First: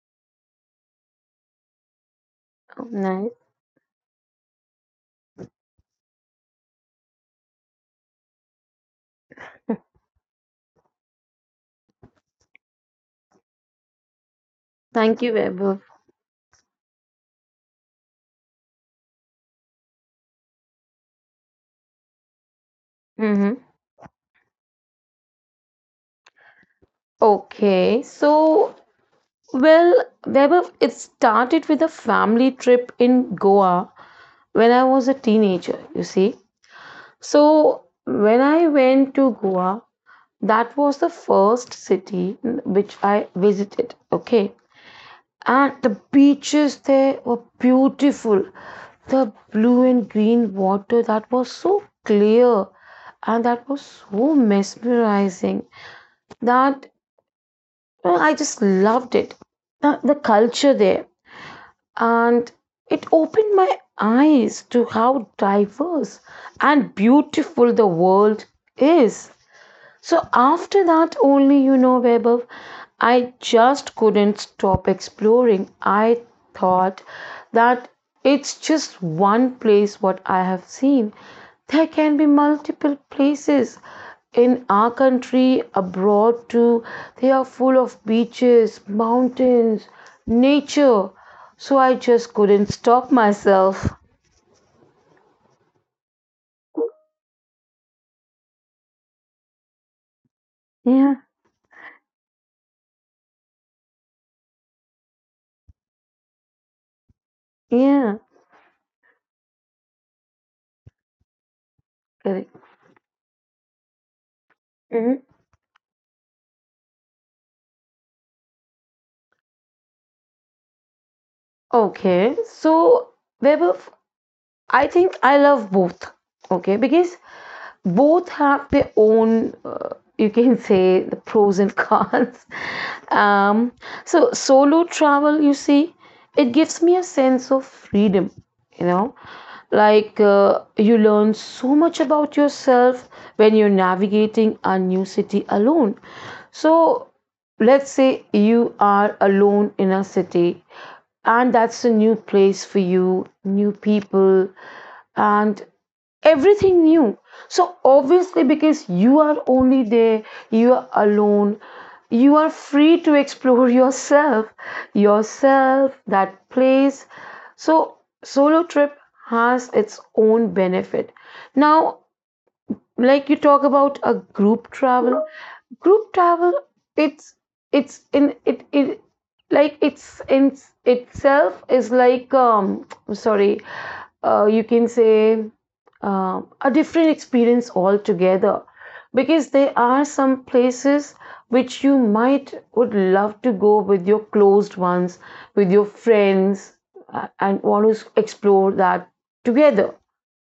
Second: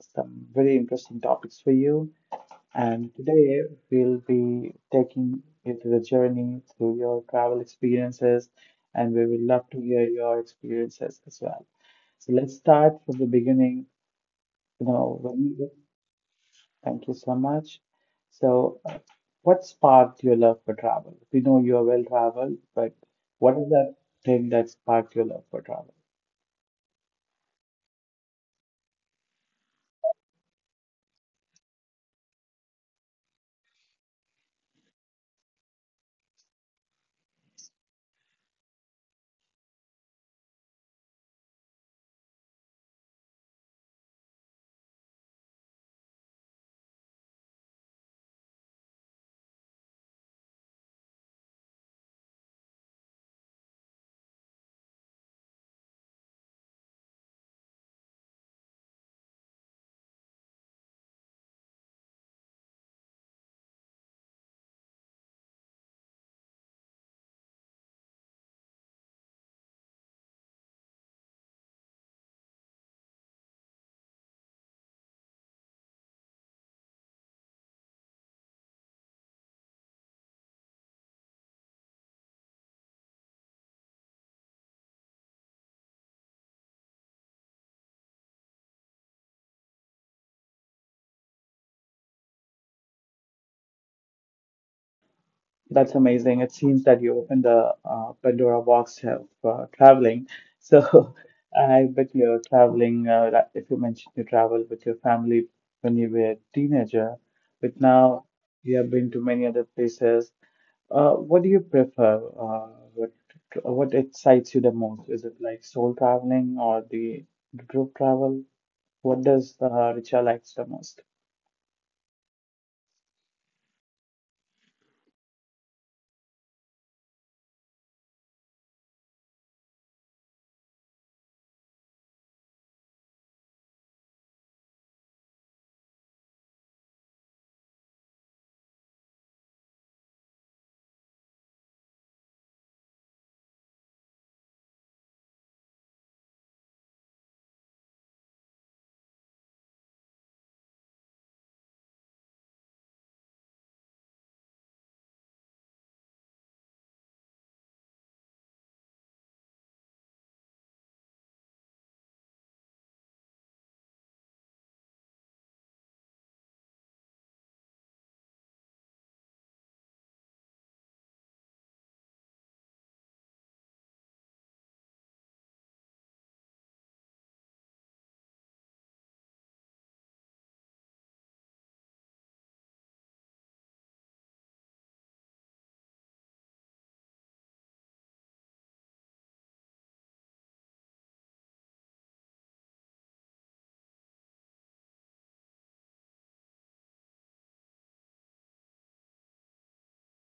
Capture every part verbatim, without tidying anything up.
some very interesting topics for you. Oh, And nice. today we'll be taking you through the journey, through your travel experiences, and we would love to hear your experiences as well. So let's start from the beginning. You know, Thank you, when Vaibhav. thank you so much. So, uh, what sparked your love for travel? We know you are well traveled, but Mm-hmm. what is that thing that sparked your love for travel? Okay. So, well, Vaibhav, it started with a family trip in Goa when I was a teenager, you see. So, when I went to Goa, that was the first city which I visited. Okay. and the beaches there were beautiful. The blue and green water that was so clear and that was so mesmerizing that uh, I just loved it. Uh, the culture there, and it opened my eyes to how diverse and beautiful the world is. So after that, only, you know, Vaibhav, I just couldn't stop exploring. I thought that it's just one place what I have seen. There can be multiple places in our country, abroad too. They are full of beaches, mountains, nature. So I just couldn't stop myself. That's amazing. It seems that you opened the uh, Pandora box of uh, traveling. Yeah, So, I bet you're traveling, uh, that- if you mentioned you travel with your family when you were a teenager, but yeah, now you have been to many other places. Uh, what do you prefer? correct. Uh, what what excites you the most? Mhm. Is it like soul traveling or the group travel? What does uh, Richa likes the most? Okay, so Vaibhav, I think I love both. Okay, because both have their own, uh, you can say, the pros and cons. um, so solo travel, you see, it gives me a sense of freedom, you know like uh, you learn so much about yourself when you're navigating a new city alone. So let's say you are alone in a city, and that's a new place for you, new people, and everything new. So obviously, because you are only there, you are alone, you are free to explore yourself, yourself that place. So solo trip has its own benefit. Now, like, you talk about a group travel. Group travel, it's it's in it it like it's in itself is like, um sorry uh, you can say, um a different experience altogether. Because there are some places which you might would love to go with your closed ones, with your friends, uh, and want to explore that together.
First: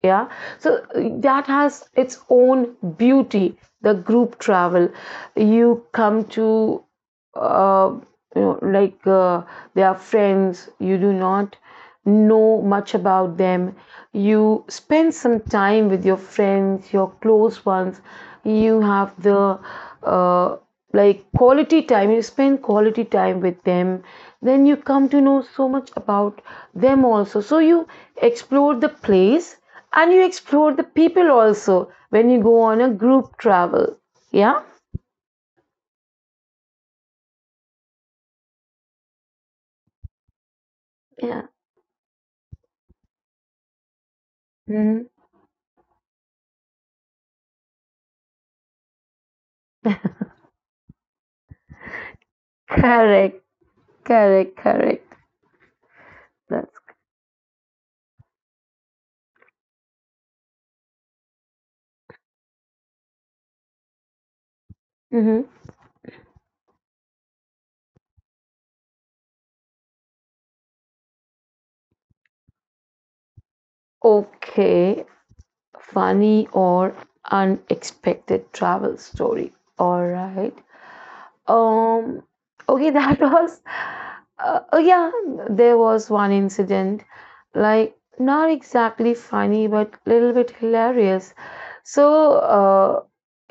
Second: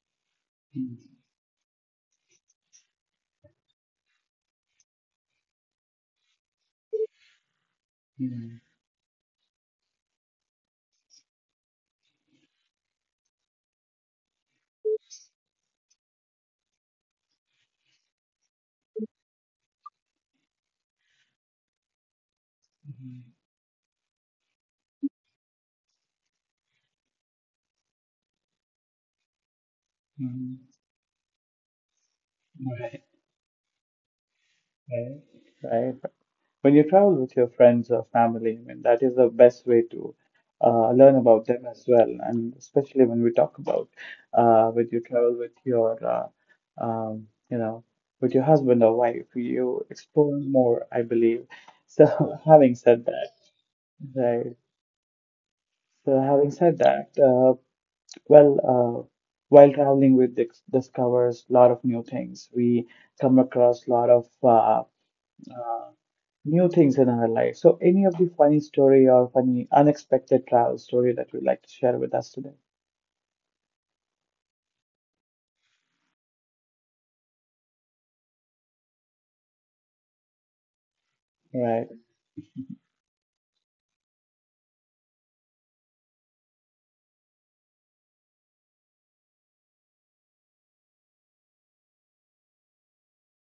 Yeah. So, uh, Mm, that has its own beauty, the group travel. You come to, uh, you mm, know like uh, they are friends, you do not know much about them. You spend some time with your friends, your close ones. You have the, uh, like, quality time. You spend quality mm, time with them. Then you come to know so much about them also. So you explore the place, and you mm. explore the people also when you go on a Right, group travel. Yeah, right. Right. When you travel with your friends or family, I mean, that is the best way to uh, learn yeah. about them as well. And especially when we talk about uh, when you Hmm. travel with your, uh, um, you know, with your husband or wife, you explore more, I believe. So, having said that, Correct, right? correct, correct. So, having That's— said that, uh, well, uh, while traveling, we dis- discovers a lot of new things. We come across a lot of uh, Mm-hmm. new things in our life. So, any of the funny story or funny unexpected travel story that you'd like to share with us today? Okay. Funny or unexpected travel story. All right. Right. Um, okay, that was, uh, oh yeah, there was one incident, like not exactly funny, but little bit hilarious. So, uh,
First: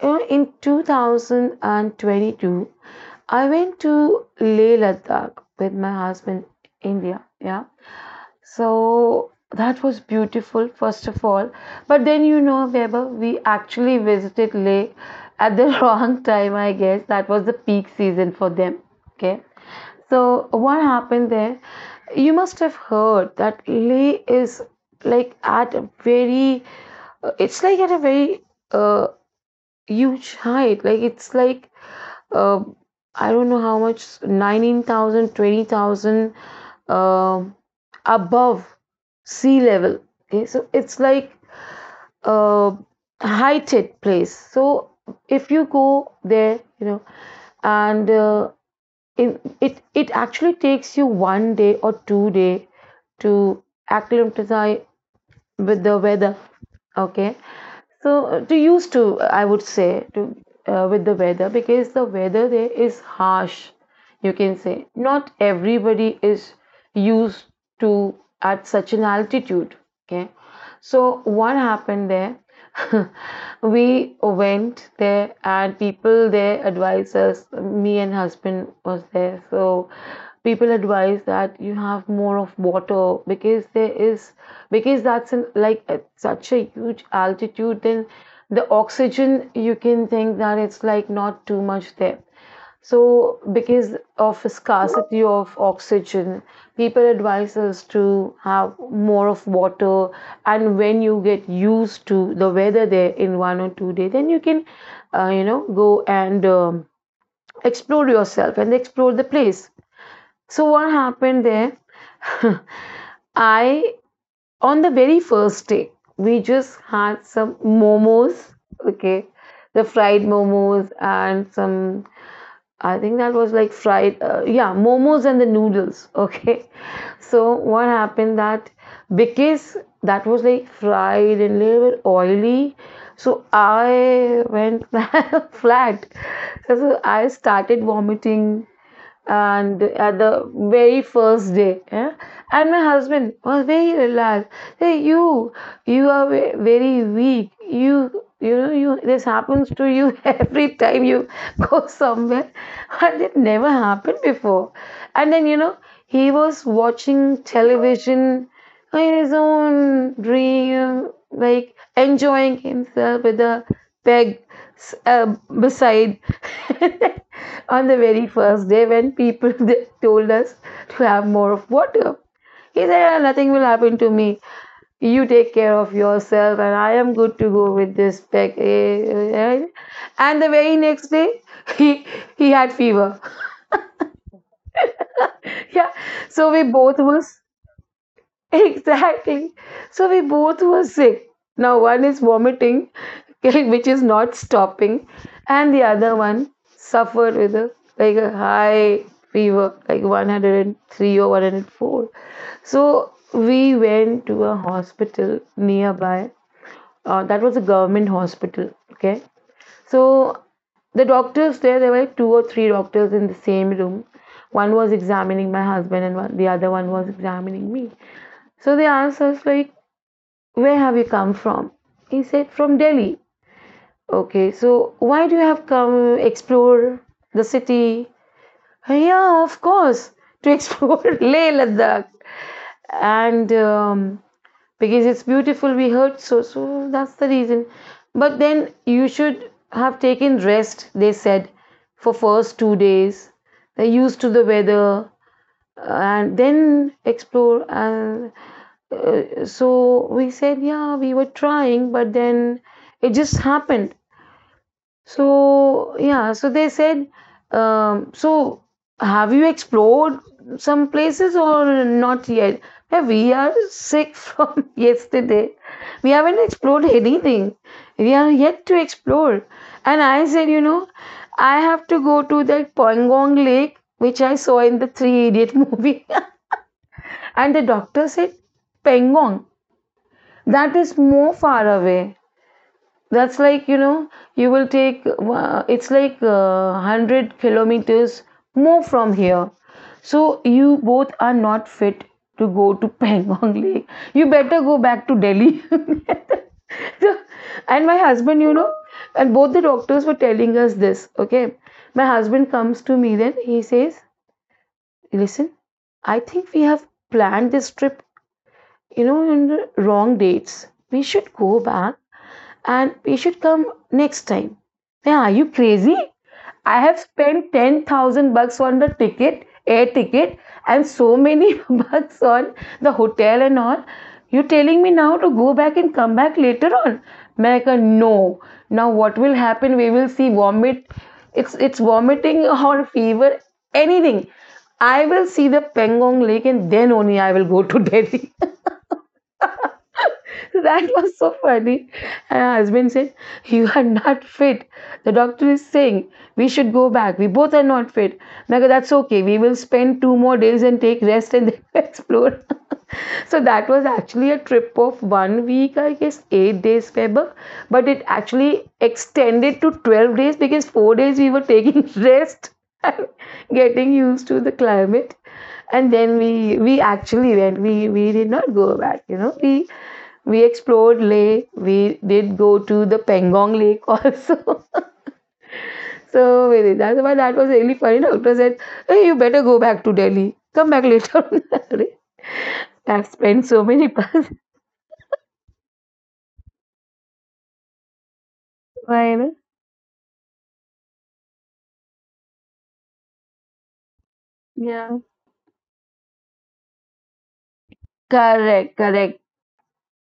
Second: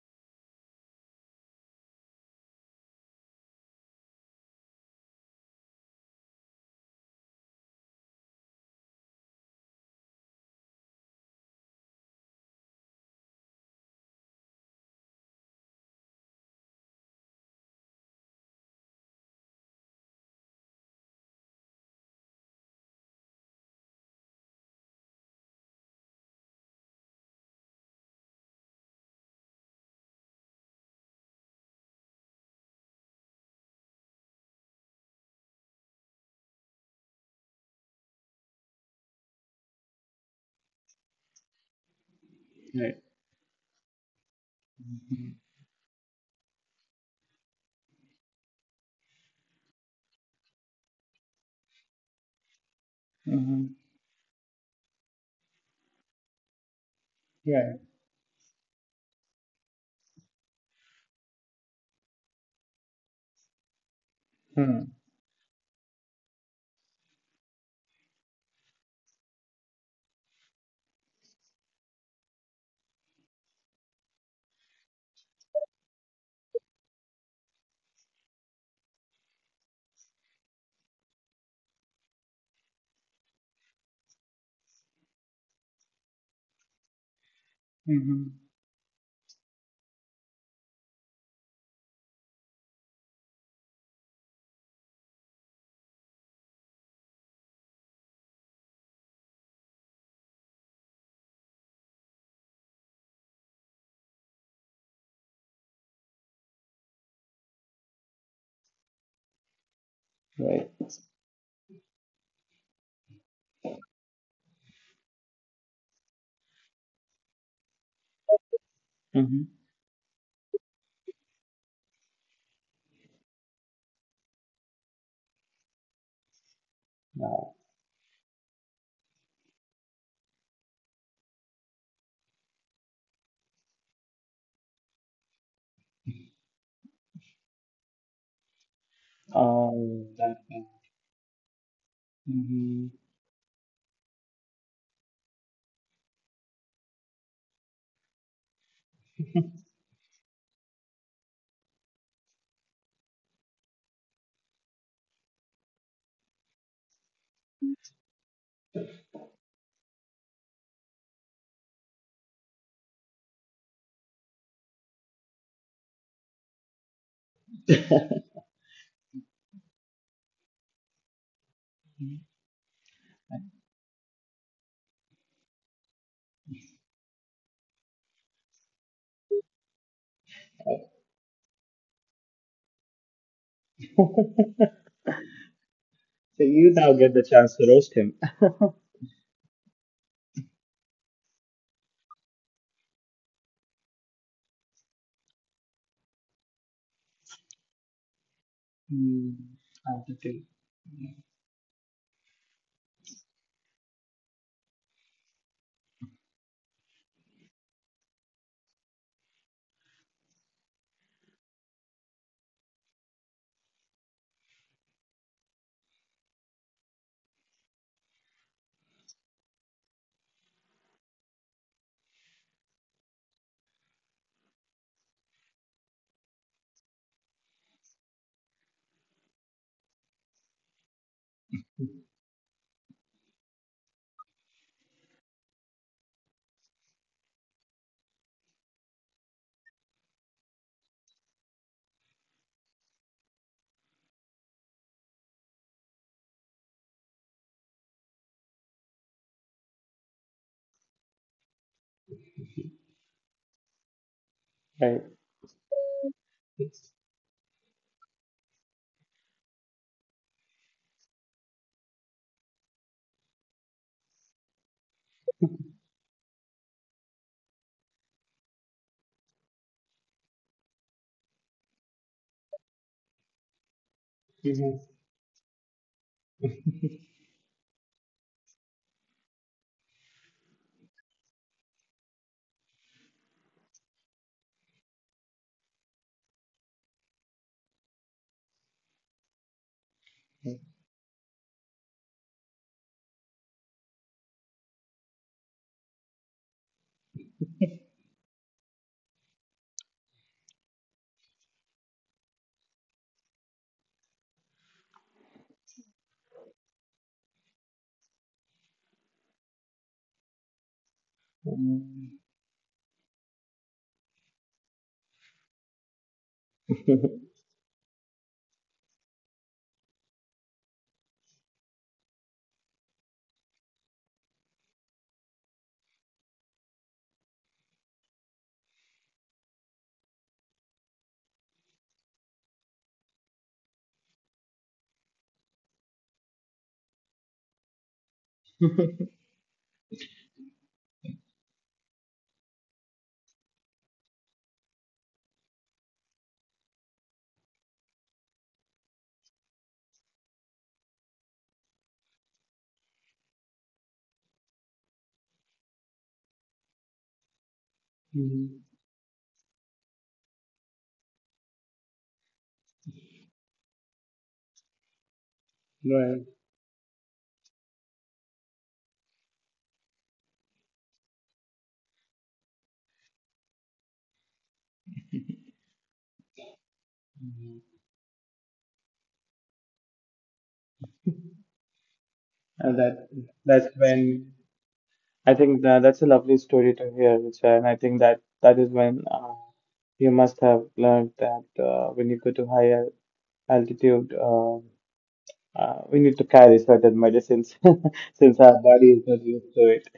you know, in twenty twenty-two, I went to Leh Ladakh with my husband. India. Yeah. So that was beautiful, first of all. But then, you know, Weber, we actually visited Leh at the wrong time, I guess. That was the peak season for them. Okay. So, what happened there? You must have heard that Leh is like at a very, uh, it's like at a very uh, huge height. Like, it's like, uh, I don't know how much, nineteen thousand twenty thousand, uh, above sea level. Okay, so it's like a Right. high tech place. So Mm-hmm. if you go there, you know, and uh, in, it it actually takes you one day or two day to Mm-hmm. acclimatize with the weather. Okay, Right. so, uh, to used to, I would say, to, uh, with the weather, because the weather there is harsh. You can Mm-hmm. say not everybody is used to at such an altitude. Okay, so what happened there? We went there and people there advised us. Me and husband was there, so people advise that you have more of water, because there is, because that's an like at such a huge altitude. Then Mm-hmm. the oxygen, you can think that it's like not too much there. So, because of a scarcity of oxygen, people advise us to have more of water. And when you get used to the weather there in one or two days, then you can, uh, you know, go and, um, explore yourself and explore the place. So, Right. what happened there? I, on the very first day, we just had some momos. Okay, Mm-hmm. the fried momos and some, I think that was like fried, uh, yeah, momos and the noodles. Okay. Wow. So what happened that because that was like fried and little bit oily, so I went flat. So I started vomiting, and Um. at the That, very first day, yeah? And my mm-hmm. husband was very relaxed. Hey, you you are ve- very weak. You you know you this happens to you every time you go somewhere. And it never happened before. And then, you know he was watching television in his own dream, like enjoying himself with a peg, s- uh, beside. On the very first day when people they told us to have more of water. He said, "Ah, nothing will happen to me. You take care of yourself, and I am good to go with this pack. Eh, eh, eh." And the very next day, he he had fever. Yeah, So so we you now both get the was— chance to roast him. Exactly. So we both were sick. Now one is vomiting, which is not stopping, and the other one suffered with a, like a high Mm, fever, like I'll one hundred three or one hundred four. So we went to a hospital nearby. Uh, that was a government hospital. Okay. So the doctors there, there were two or three doctors in the same room. One was examining my husband, and one, the other one was examining me. So they asked us, like, where have you come from? He said, from Delhi. Okay, so why do you have come explore the city? Yeah, of course, to explore Leh Ladakh. And, um, because it's beautiful, we heard so, so that's the reason. But then you should have taken rest, they said, for first two days. They're used to the weather, uh, and then explore. And Uh, so we said, yeah, we were trying, but then it just happened. right. So, yeah, so they Mhm. said, um, so, have you explored some places or not yet? Yeah, we are sick from yesterday. We haven't explored anything. We are yet to explore. And I said, you know, I have to go to that Pangong Lake, which I saw in the Three Idiot movie. And the doctor said, Pangong, that is more far away. That's like, you know you will take, uh, it's like, uh, a hundred kilometers more from here. So you both are not fit to go to Pangong Lake. You better go back to Delhi. So- and my husband, you know and both the doctors were telling us this. Okay, my husband comes to me, then he says, listen, I think we have planned this trip, you know in the wrong dates. We should go Mm, back, and you should come next time. Yeah, are you crazy? I have spent ten thousand bucks on the ticket, air ticket, and so many bucks on the hotel and all. You're telling me now to go back and come back later on? America, no. Now what will happen? We will see vomit. It's it's vomiting or fever, anything. I will see the Pangong Lake and then only I will go to Delhi. That was so funny. And her husband said, you are not fit. The doctor is saying we should go back. We both are not fit. And I go, that's okay. We will spend two more days and take rest and then explore. So that was actually a trip of one week, I guess, eight days, Weber. But it actually mhm. extended to twelve days because four days we were taking rest and getting used to the climate. And then Right. we we actually went, we we did not go back, you know we we explored Leh. We did go to the Pangong Lake also. So really, that's why that was really Mm-hmm. funny. Doctor said, "Hey, you better go back to Delhi. Come back later." Arre, Uh, I've that spent so that's many bucks. when I think that, that's a lovely story to hear, Richa, and I think that that is when Why na? uh, you must have learned that uh, when you go to higher altitude, uh, Yeah. uh, we need to carry certain medicines since our Correct. body is Correct. not used to it.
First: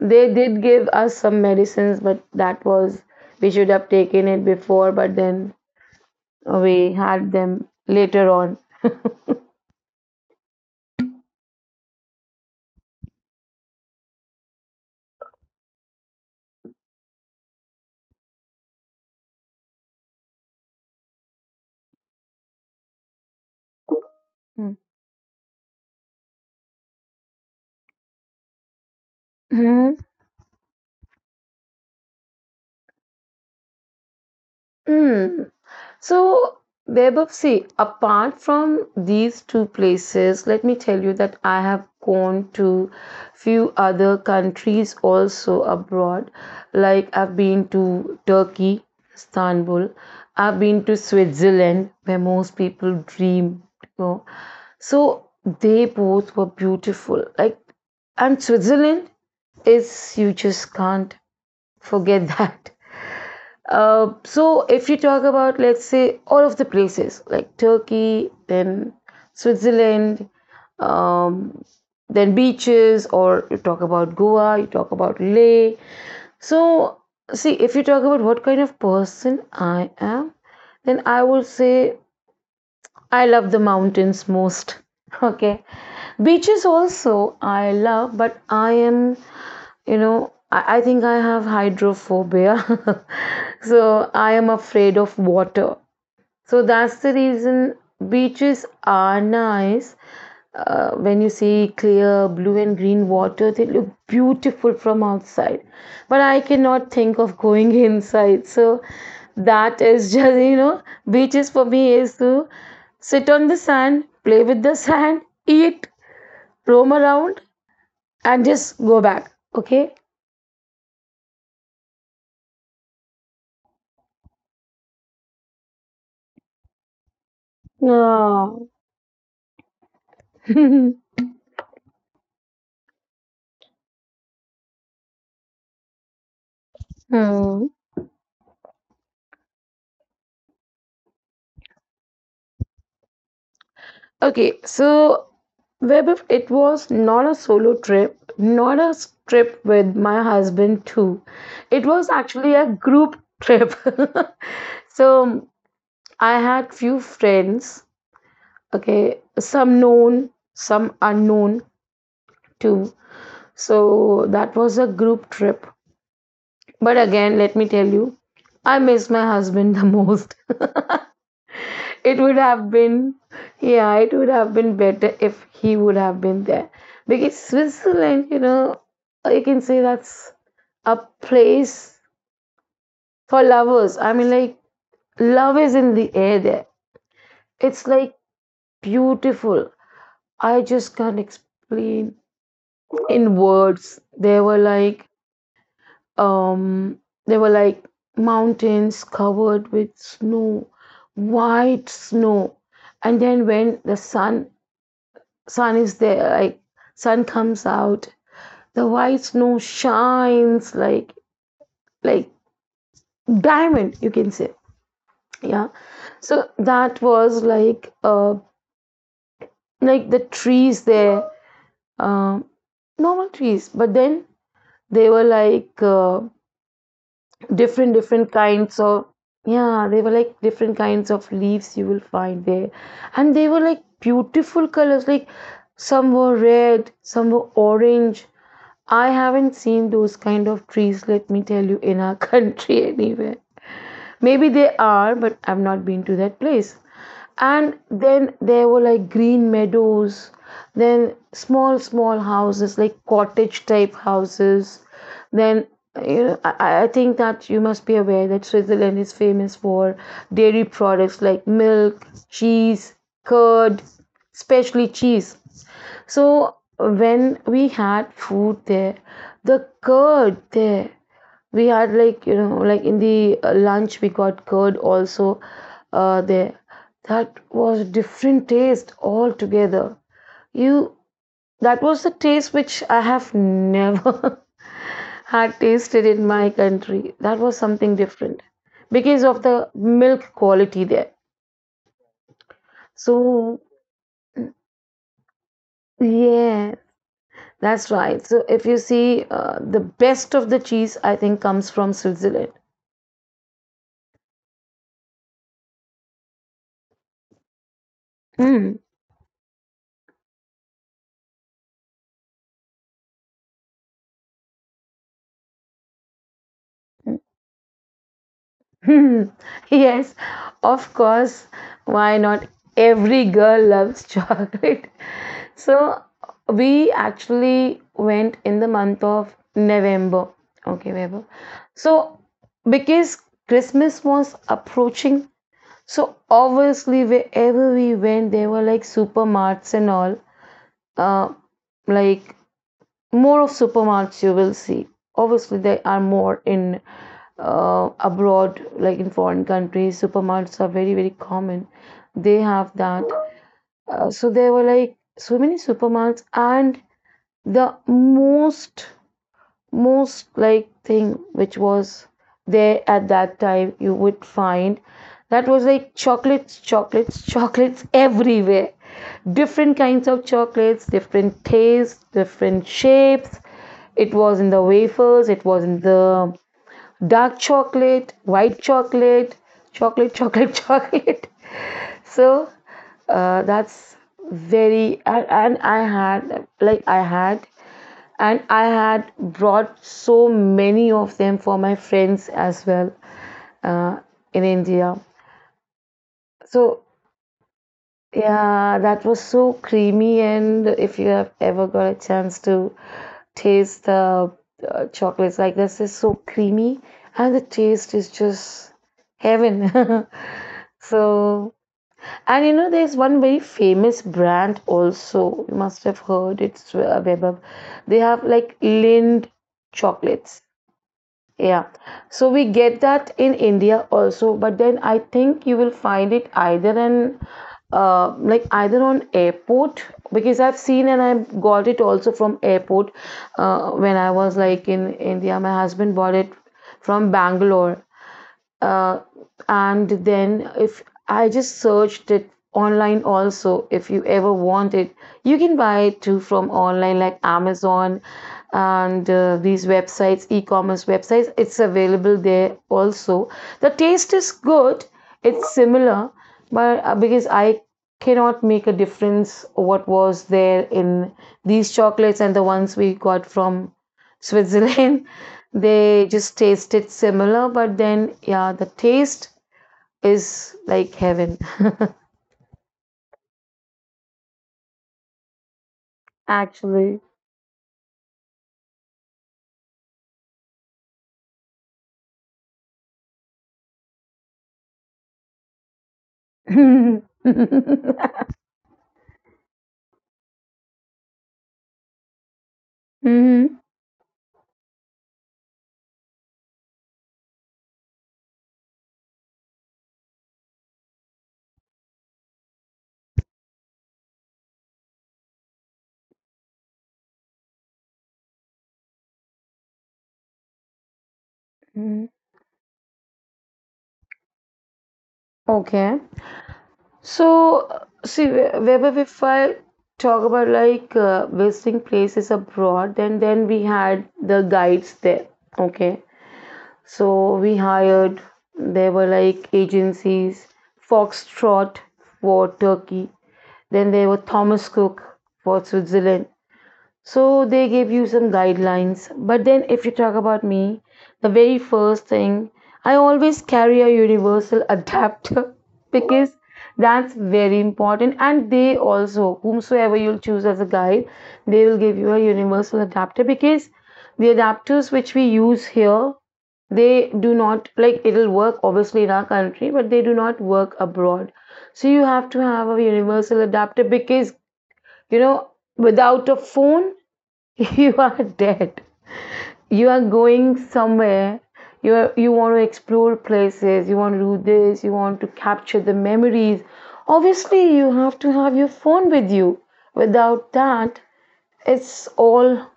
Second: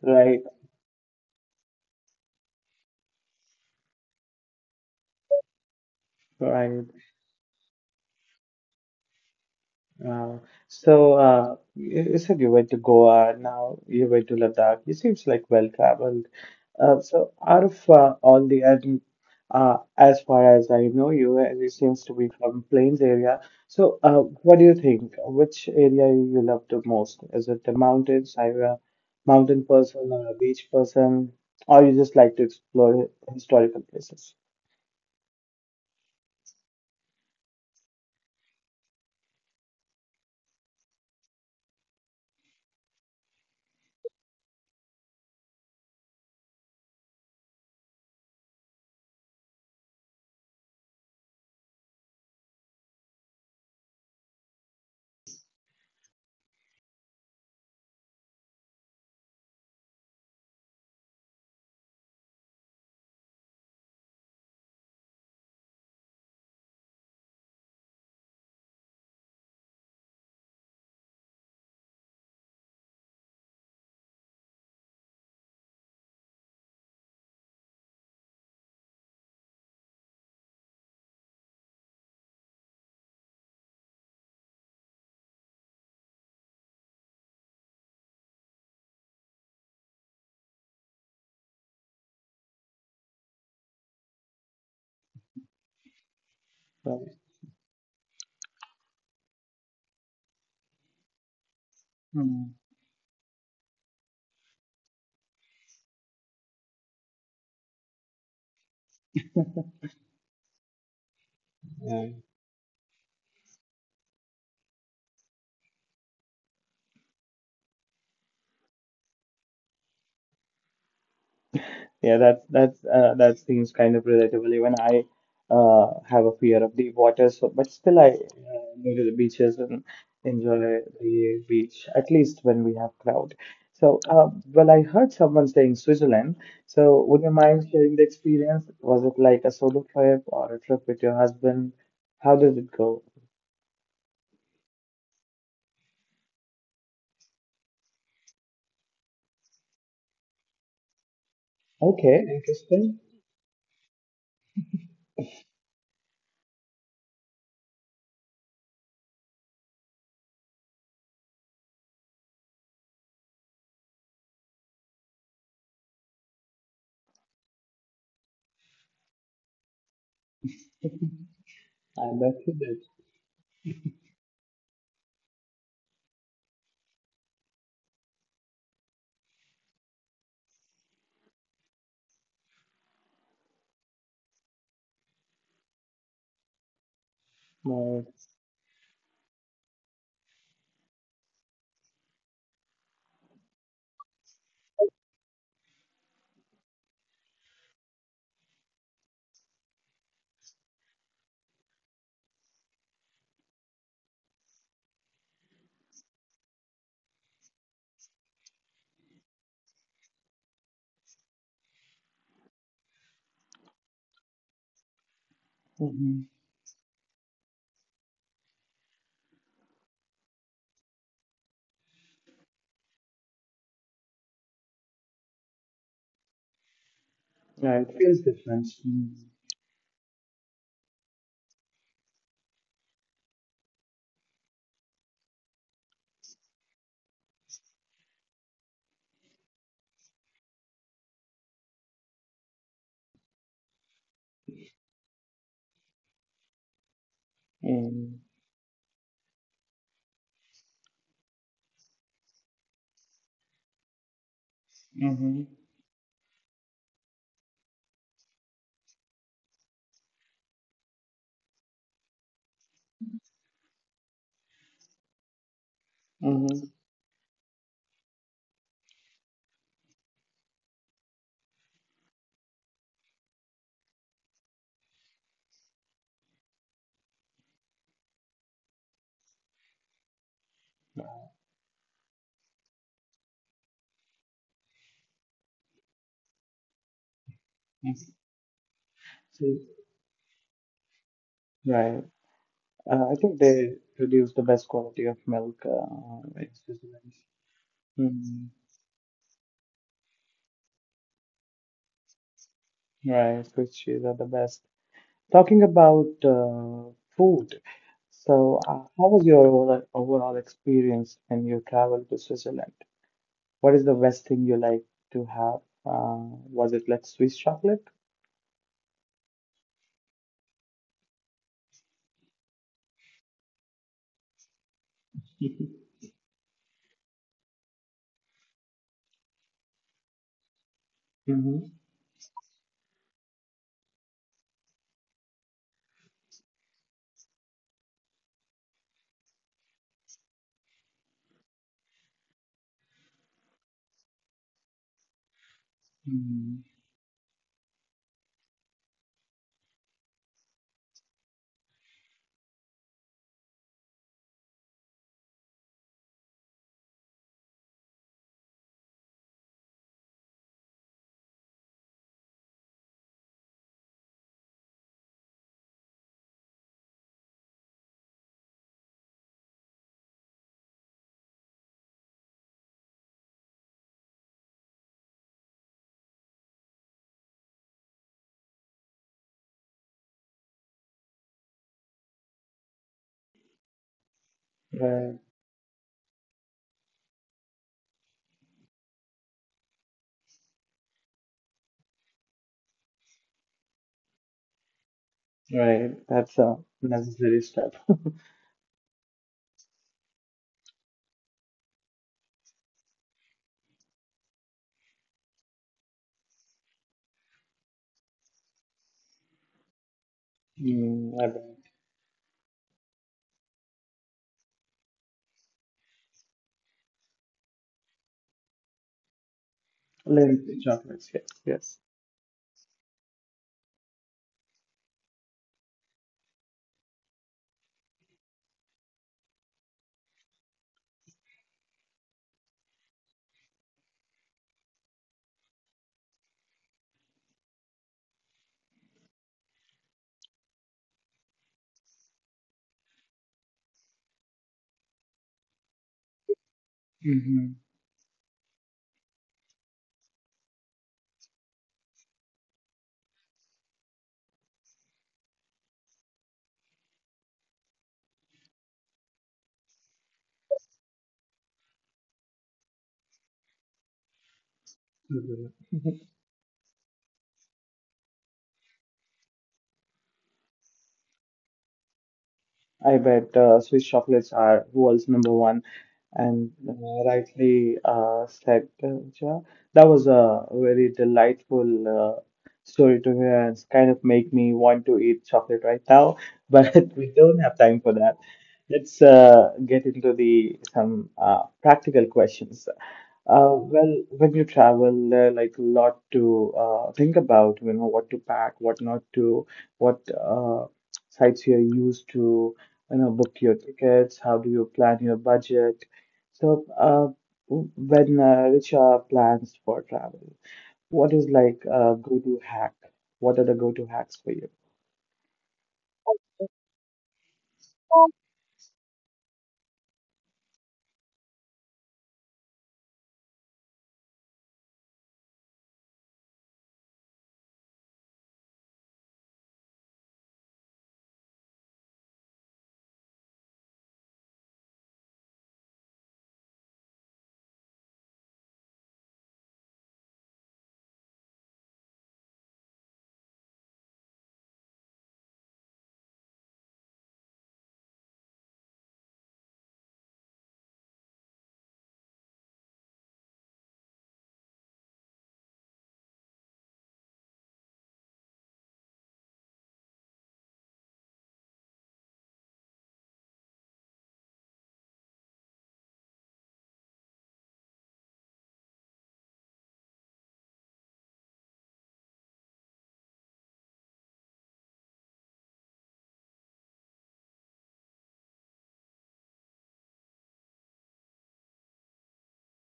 They Right, did give us some medicines, but that was we should have taken it before. But then right. we had them later on. Uh, so uh, you you said you went to Goa, now you went to Ladakh. You seems like well traveled. Uh, so out of uh, all the, I think, uh, as far as I know you, and you seems to be from Plains area. So uh, what do Hmm. you think? Which area you love the most? Is it the mountains? Are you a mountain Hmm. person or a beach person? Or you just like to explore historical places? Hmm. So, Vaibhav, see, apart from these two places, let me tell you that I have gone to few other countries also abroad. Like I've been to Turkey, Istanbul. I've been to Switzerland, where most people dream to go. So they both were beautiful. Like, and Switzerland is, you just can't forget that. Uh, so if you talk about, let's say, all of the places, like Turkey, then Switzerland, um, then beaches, or you talk about Goa, you talk about Leh. So see, if you talk about what kind of person I am, then I would say I love the mountains most. Okay, beaches also I love, but I am, you know, I, I think I have hydrophobia. So I am afraid of water. So that's Right. the reason beaches are nice. Uh, when you see clear Hmm. blue and green water, they look beautiful from outside. But I cannot think of going inside. So that is just, you know, beaches for me Yeah. is to sit on the sand, play with the sand, eat, roam around, and just go back. Okay? Yeah, that's that's uh, that seems kind of relatable. Even I uh, have a fear of deep water, so but still I Yeah. uh, go to the beaches and enjoy the beach at least when we have crowd. So, uh, well, I heard someone saying Switzerland. So, would you mind Hmm. sharing the experience? Was it like a solo trip or a trip with your husband? How did it go? Okay, so Web, of- it was not a solo trip, not a s- trip with my husband too. It was Okay, actually a interesting. group trip. So I had few friends, okay, some known, some unknown too. So that was a group trip. But again, let me tell you, I miss my husband the most. I It would bet you have did. been, yeah, it would have been better if he would have been there. Because Switzerland, you know, you can say that's a place for lovers. I mean, like, love is in the air there. It's Well, like beautiful. I just can't explain in words. There were like, um, there were like mountains covered with snow, white snow. And then when the sun sun is there, like sun comes out, the white snow shines like like diamond, you can say, yeah. hmm, So that was like uh like the trees there, um normal trees, but then they were like uh, yeah, it different feels different different. kinds of, yeah, they were like different kinds of leaves you will find there. And they were like beautiful colors, like some were red, some were orange. I haven't seen those kind of trees, let me tell you, in our country anywhere. Maybe they are, but I've not been to that place. And Mm-hmm. then there were like green meadows, then small, small houses, like cottage type houses. Mm-hmm. Then, you know, I, I think that you must be aware that Switzerland is famous for dairy products like milk, cheese, curd, especially cheese. So Mm-hmm. when we had food there, the curd there, we had like, you know, like in the uh, lunch we got curd also uh, there. That was different taste altogether. You That was the taste which I have never had tasted in my country. That was something different because of See, the milk quality there. right. Uh, I think So they produce the best quality of milk uh, in yeah, Switzerland. that's right. Mm, So if you see, uh, the best of the cheese, I think, comes from Switzerland. right, Swiss cheese are the best. Talking about uh, food, so uh, Mm. how was your overall, overall experience when you traveled to Switzerland? What is the best thing you like to have? Uh, was it like Swiss chocolate? Yes, of course. Why not? Every girl loves chocolate. So we actually went in the month of November. Okay, November. Mm-hmm. So because Christmas was approaching, so obviously wherever we went, there were like supermarts and all. Uh, like more of supermarkets you will see, obviously they are more Mm, in uh, abroad, like in foreign countries supermarkets are very very common, they have that. Uh, so there were like so many supermarkets, and the most most like thing which was there at that time you would find, that was like chocolates, chocolates, chocolates everywhere. Different kinds of chocolates, different tastes, different shapes. It was in the wafers, it was in the dark chocolate, white chocolate, chocolate, chocolate, chocolate. So uh, that's very, right, and, and I had like I had and I had brought so many of them for my friends as well, uh, in India. right. That's a So necessary step. yeah, that was so creamy. And if you have ever got a chance to taste the uh, chocolates like this, is so creamy, and the taste is just heaven. Mm, I bet. So, and you know, there's one very famous brand also. You must have heard it's uh, Vaibhav. They have like Lind chocolates. Lindt chocolates, yes, Yeah, yes. so we get that in India also, but then I think you will find it either in uh, like either on airport, because I've seen and I got it also from airport uh, when I was like in India. My husband bought it from Bangalore, uh, and then if I just searched it online also, if you ever want it, you can buy it too from online like Mhm. Amazon. And uh, these websites, e-commerce websites, it's available there also. The taste is good, it's similar, but uh, because I cannot make a difference what was there in these chocolates and the ones we got from Switzerland, Mhm. they just tasted similar, but then yeah, the taste is like heaven. I bet uh, Swiss chocolates are world's number one, and Actually. uh, rightly uh, said, uh, Jha. That was a very delightful uh, story to hear, and it's kind of make me want to eat chocolate right now, but we don't have time for that. Let's uh, get into the some uh, practical questions. Uh, Mhm. Well, when you travel, there are like a lot to uh, think about, you know, what to pack, what not to, what uh, sites you're used to, you know, book your tickets, how do you plan your budget. So, uh, w- when uh, Richa plans for travel, what is like a Mhm. go-to hack? What are the go-to hacks for you? Okay, so uh, see, wh- wherever, if I talk about like uh, visiting places abroad, then then we had the guides there. Okay, so we hired, there were like agencies, Foxtrot for Turkey, then there were Thomas Cook for Switzerland. So they gave you some guidelines. But then, if you talk about me, the very first thing, I always carry a universal adapter, because that's very important. And they also, whomsoever you'll choose as a guide, they will give you a universal adapter, because the adapters which we use here, they do not, like it'll work obviously in our country, but they do not work abroad. So you have to have a universal adapter, because you know, without a phone, you are dead. You are going somewhere, you are, you want to explore places, you want to do this, you want to capture the memories, obviously you have to have your phone with you. Without that, it's all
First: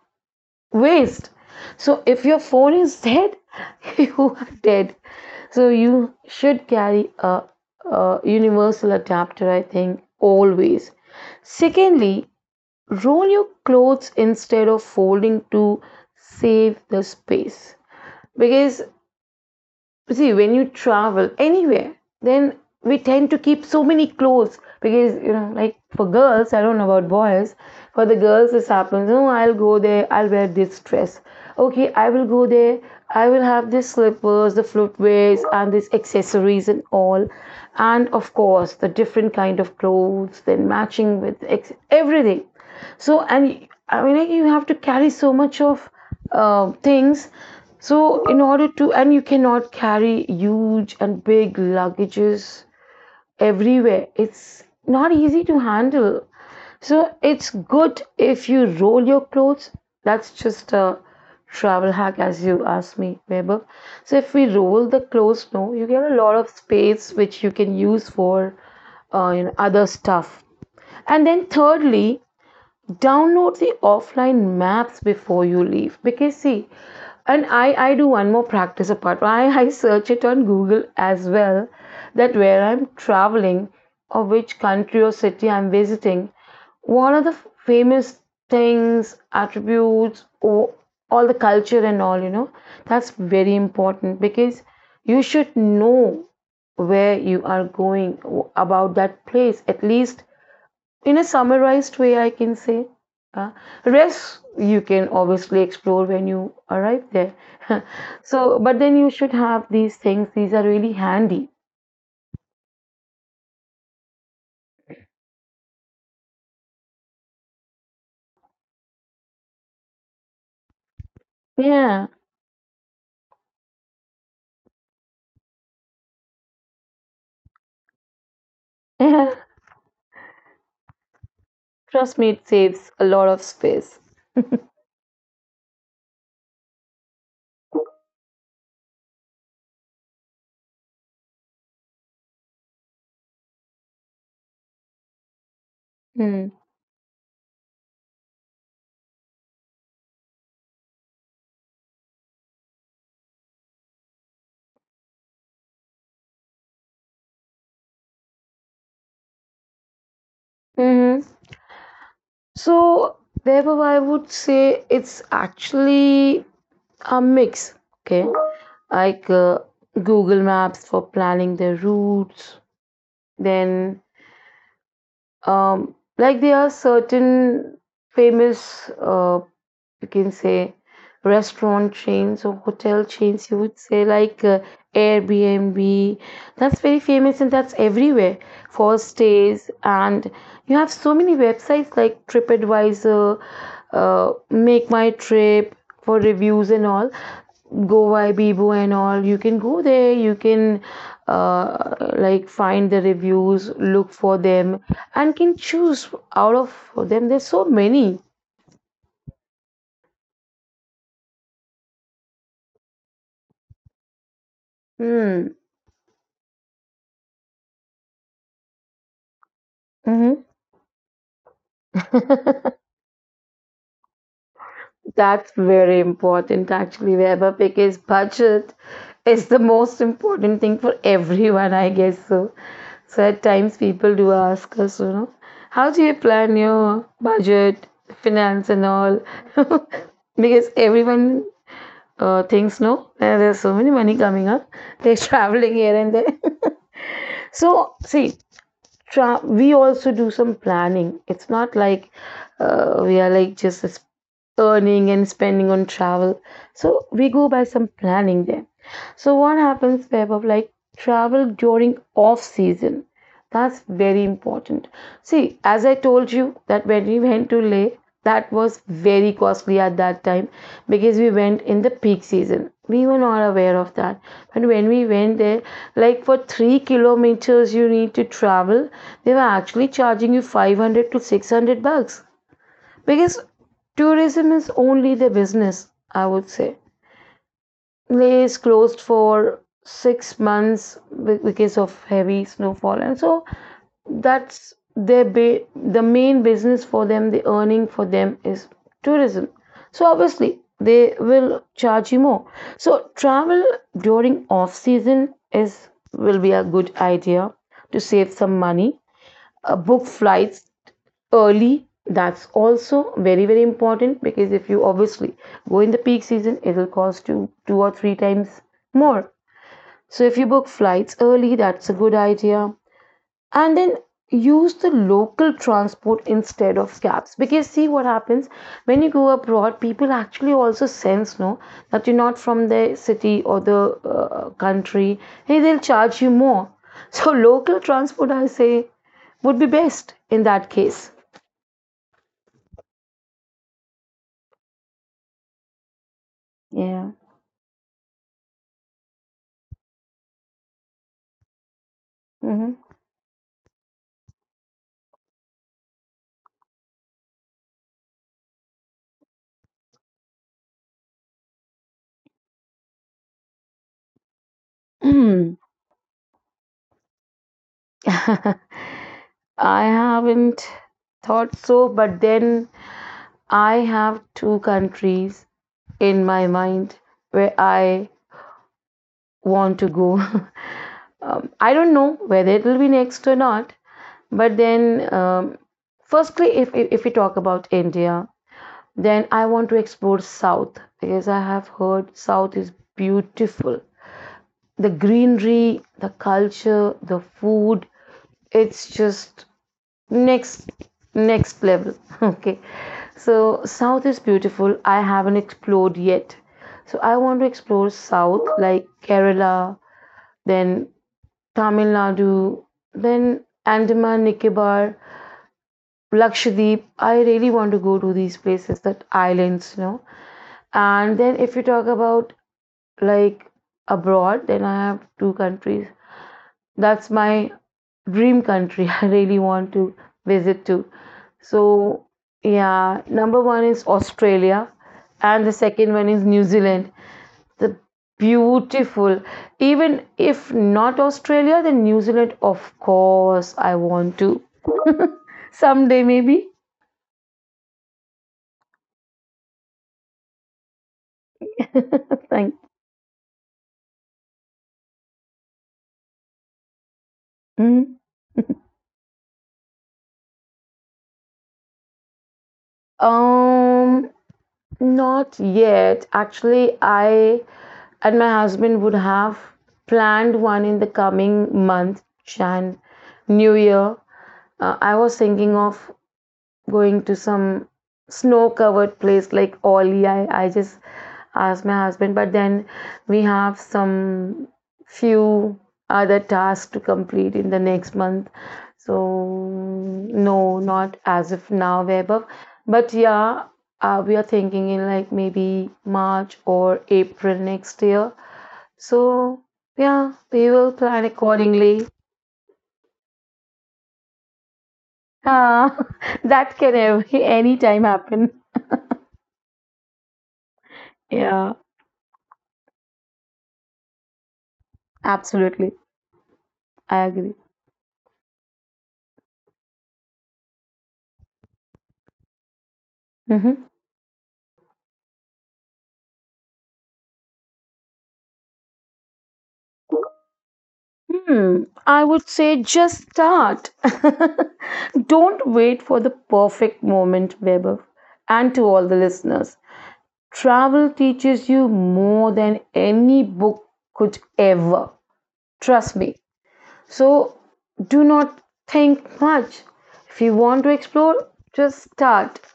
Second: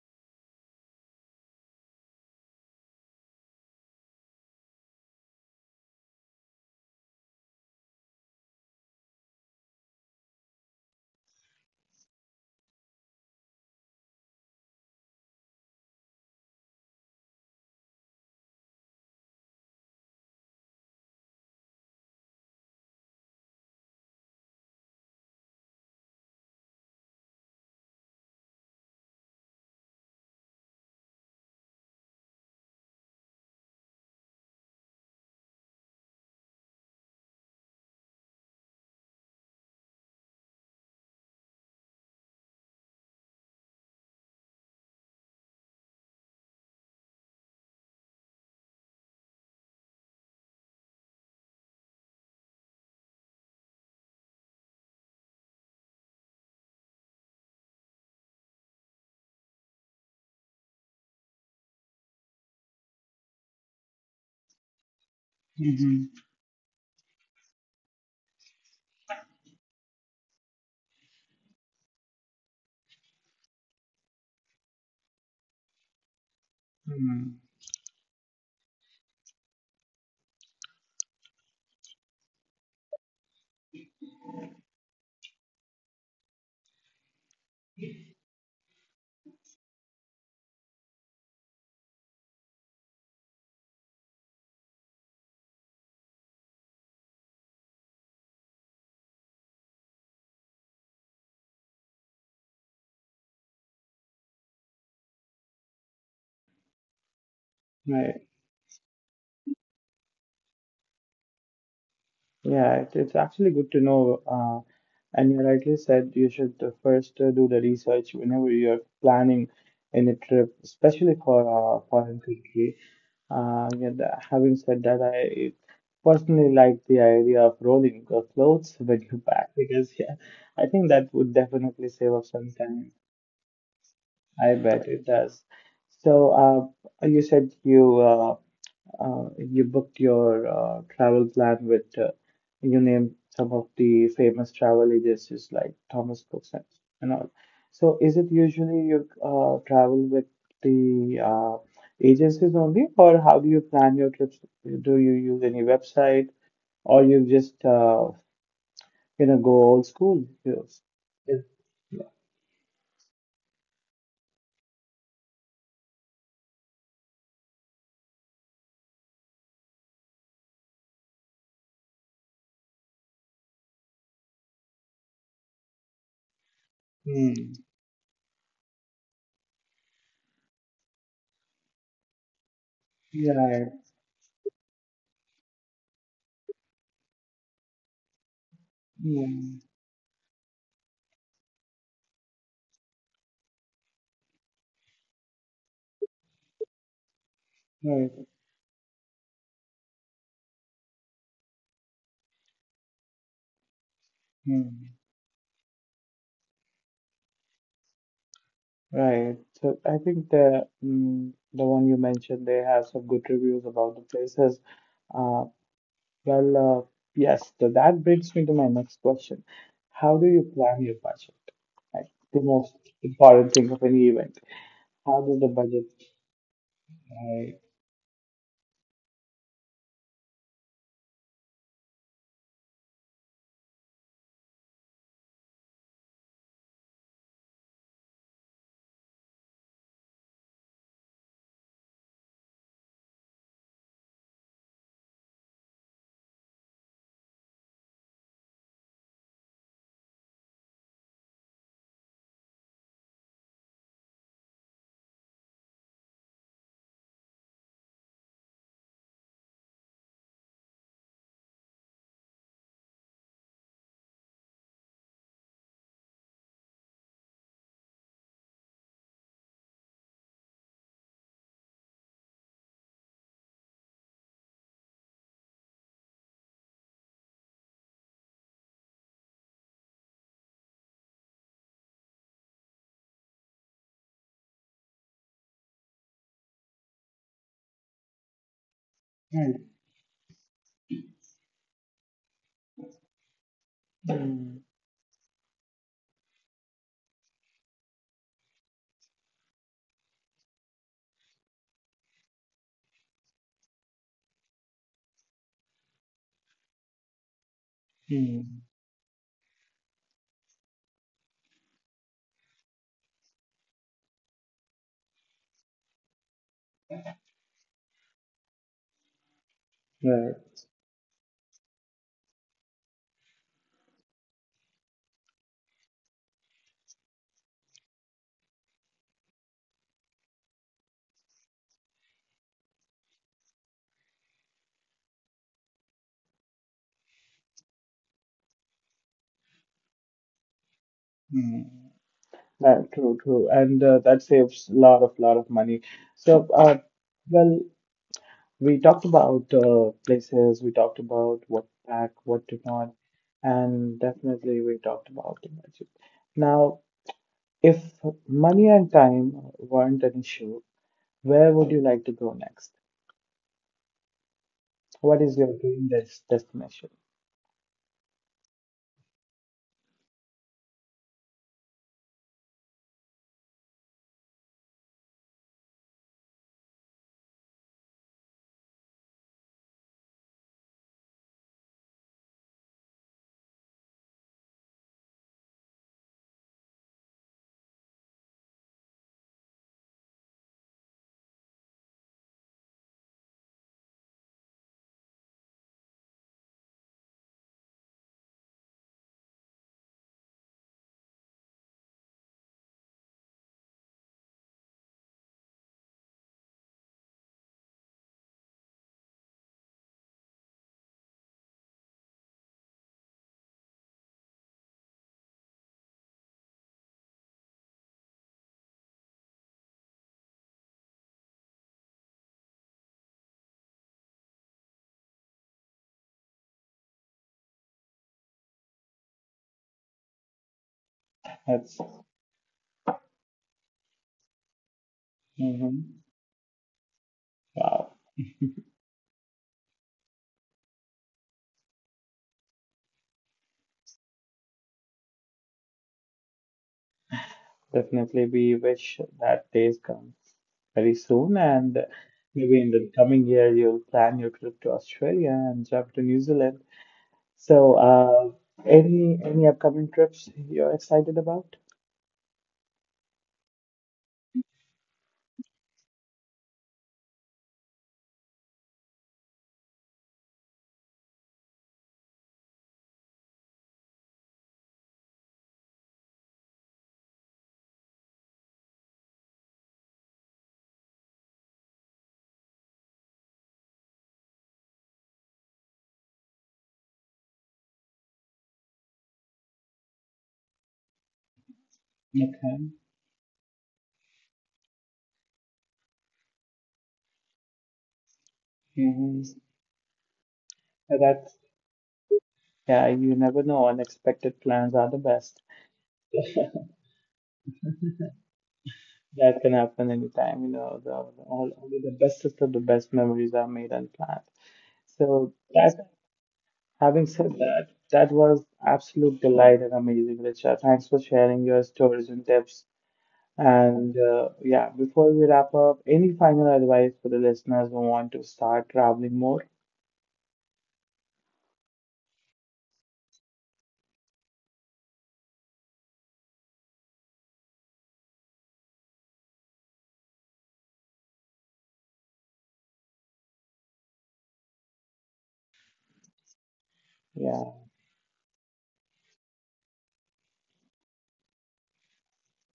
waste. So if your phone is dead, you are dead. So you should carry a, a universal adapter, I think, always. Secondly, roll your clothes instead of folding to save the space, because see, when you travel anywhere, then we tend to keep so many clothes because, you know, like for girls, I don't know about boys, for the girls this happens, oh I'll go there, I'll wear this dress, okay, I will go there, I will have these slippers, the footwears, and these accessories and all. And of course the different kind of clothes, then matching with ex- everything. So, and I mean, like, you have to carry so much of uh, things. So, in order to, and you cannot carry huge and big luggages everywhere. It's not easy to handle. So, it's good if you roll your clothes. That's just a travel hack, as you asked me, Weber. So, if we roll the clothes, no, you get a lot of space which you can use for uh, you know, other stuff. And then, thirdly, download the offline maps before you leave, because see, Mm-hmm. and i i do one more practice apart, i i search it on Google as well, that where I'm traveling or which country or city I'm visiting, what are the famous things, attributes, or all the culture and all, you know, that's very important because you should know where you are going, about that place at least, in a summarized way, I can say. uh, Rest you can obviously explore when you arrive there. So, but then you should have these things, these are really handy. Yeah, it, it's actually good to know. Uh, and you rightly said you should uh, first uh, do the research whenever you're planning any trip, especially for a Yeah, foreign country. Uh, yeah, tha- having said that, I personally like the idea of rolling your clothes when you yeah, pack because yeah, I think that would definitely save trust up me, it some saves time. a lot of space. I bet it does. So, uh, you said you uh, uh, you booked your uh, travel plan with, uh, you named some of the famous travel agencies like Thomas Cooks Hmm. and and all. So is it usually you uh, travel with the uh, agencies only, or how do you plan your trips? Do you use any website, or you just uh, you know go old school? Yes. Hmm. Yes. So, therefore, I would say it's actually a mix. Okay, like uh, Google Maps for planning the routes, then Um, like there are Hmm. certain famous uh, you can say restaurant chains or hotel chains, you Yeah. would say, like uh, Airbnb, that's very famous and that's everywhere, for Hmm. stays. And you have so many websites like TripAdvisor, uh, make my trip for reviews and all, Right. goa bibo and all. You can go there, you can uh, like find the reviews, look for them, Hmm. and can choose out of them, there's so many. Right. So I think the mm, the one you mentioned, they have some good reviews about the places. Uh, Hmm. well, uh, yes. So that brings me to my next question. How do you Mhm. plan your budget? Like the most important thing of any event. How does the That's very budget? important, actually, Right. Vaibhav, because budget is the most important thing for everyone, I guess so. So at times people do ask us, you know, how do you plan your budget, finance, and all? Because everyone uh, thinks, no, there- there's so many money coming up. They're traveling here and there. So see, tra- we also do some planning. It's not like uh, we are like just s- earning and spending on travel. So we go by some planning there. So what happens, Web, of like travel during off season? That's very important. See, as I told you that when we went to Leh, that was very costly at that time because we went in the peak season. We were not aware of that. But when we went there, like for three kilometers you need to travel, they were actually charging you five hundred to six hundred bucks, because tourism is only the business, I would say. Leh is closed Right. for six months because of heavy snowfall, and so Mm, that's their ba- the main business for them, the earning for them is tourism, so obviously they will charge you more. So travel during off season is, will be a good idea to save some mm, money. Uh, book flights early, that's also very very important, because if you obviously go in the peak season, it will cost you two or three times more. So if you right. book flights early, that's a good idea. And then use the local transport instead of cabs, because see, what happens when you go abroad, people actually also sense no, that you're not from the city or the uh, country, hey, they'll charge you more. So local transport, I say, would be best in that case. Mm. Right, true, true, and uh, that saves a lot of lot of money. So, uh, Yeah. well. We talked about uh, places, we talked about what to pack, what to Mm-hmm. not, and definitely we talked about the budget. Now, if money and time weren't an issue, where would you like to go next? What is your dream des- destination? I haven't thought so, but then I have two countries in my mind where I want to go. um, I don't know whether it will be next or not. But then, um, firstly, if, if if we talk about India, then I want to explore South, because I have heard South is beautiful. The greenery, the culture, the food, it's just next next level. Okay, so South is beautiful. I haven't explored yet, so I want to explore South like Kerala, then Tamil Nadu, then Andaman, Nicobar, Lakshadweep. I really want to go to these places, that islands, you know. And then if you talk about like abroad, then I have two countries. That's my dream country. I really want to visit too. That's So yeah, number one is Australia, and the hmm, second one is New Zealand. The wow. beautiful, even if not Australia, then New Zealand, of course, I want to, someday maybe. Definitely, we wish that days come very soon, and Thank. maybe in the coming year you'll plan your trip to Australia and travel to New Zealand. So, Mhm. uh, any any upcoming trips you're excited about? um Not yet actually, I and my husband would have planned one in the coming month and new year. uh, I was thinking of going to some snow covered place like Ollie. I, I just asked my husband, but then we have some few other tasks to complete in the next month. So, no, not as of now, Vaibhav. Okay, But yeah, uh, we are thinking in like maybe March or April next year. hmm. So So, yeah, we will plan that's accordingly. yeah, you never know. Unexpected plans are the best. Ah, that can ev- any time happen. That can happen anytime. You know, the, the- all Yeah. only the bestest of the best memories are made unplanned. So Absolutely. that, having I said agree. that, that was absolute delight and amazing, Richa. Thanks for sharing your stories and tips. Hmm. And uh, yeah, before we wrap up, any final advice for the listeners who want to start traveling more? Hmm. I would say just start. Don't wait for the perfect moment, Weber. And to all the listeners, travel teaches you more than any book could ever. Trust me. So Yeah. do not think much. If you want to explore, just start.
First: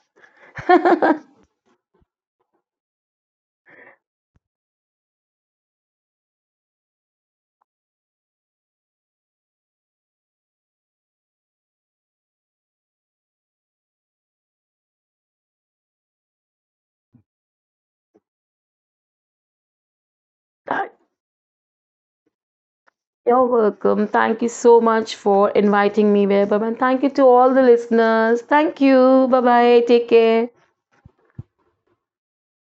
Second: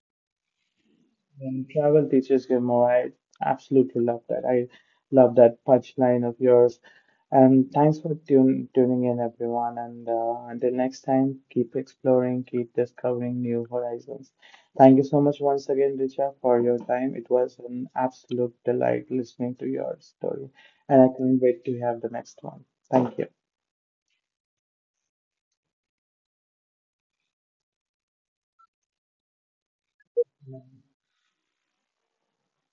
When travel teaches Gilmore, I absolutely love that. I love that punchline of yours. And thanks for tune, tuning in, everyone. And uh, until next time, keep exploring, keep discovering new horizons. Thank you so much once again, Richa, for your time. It was an absolute delight listening to your story. Start. And I can't wait to have the next one. Thank you. You're welcome. Thank you so much for inviting me, Vaibhav. And thank you to all the listeners. Thank you. Bye bye. Take care.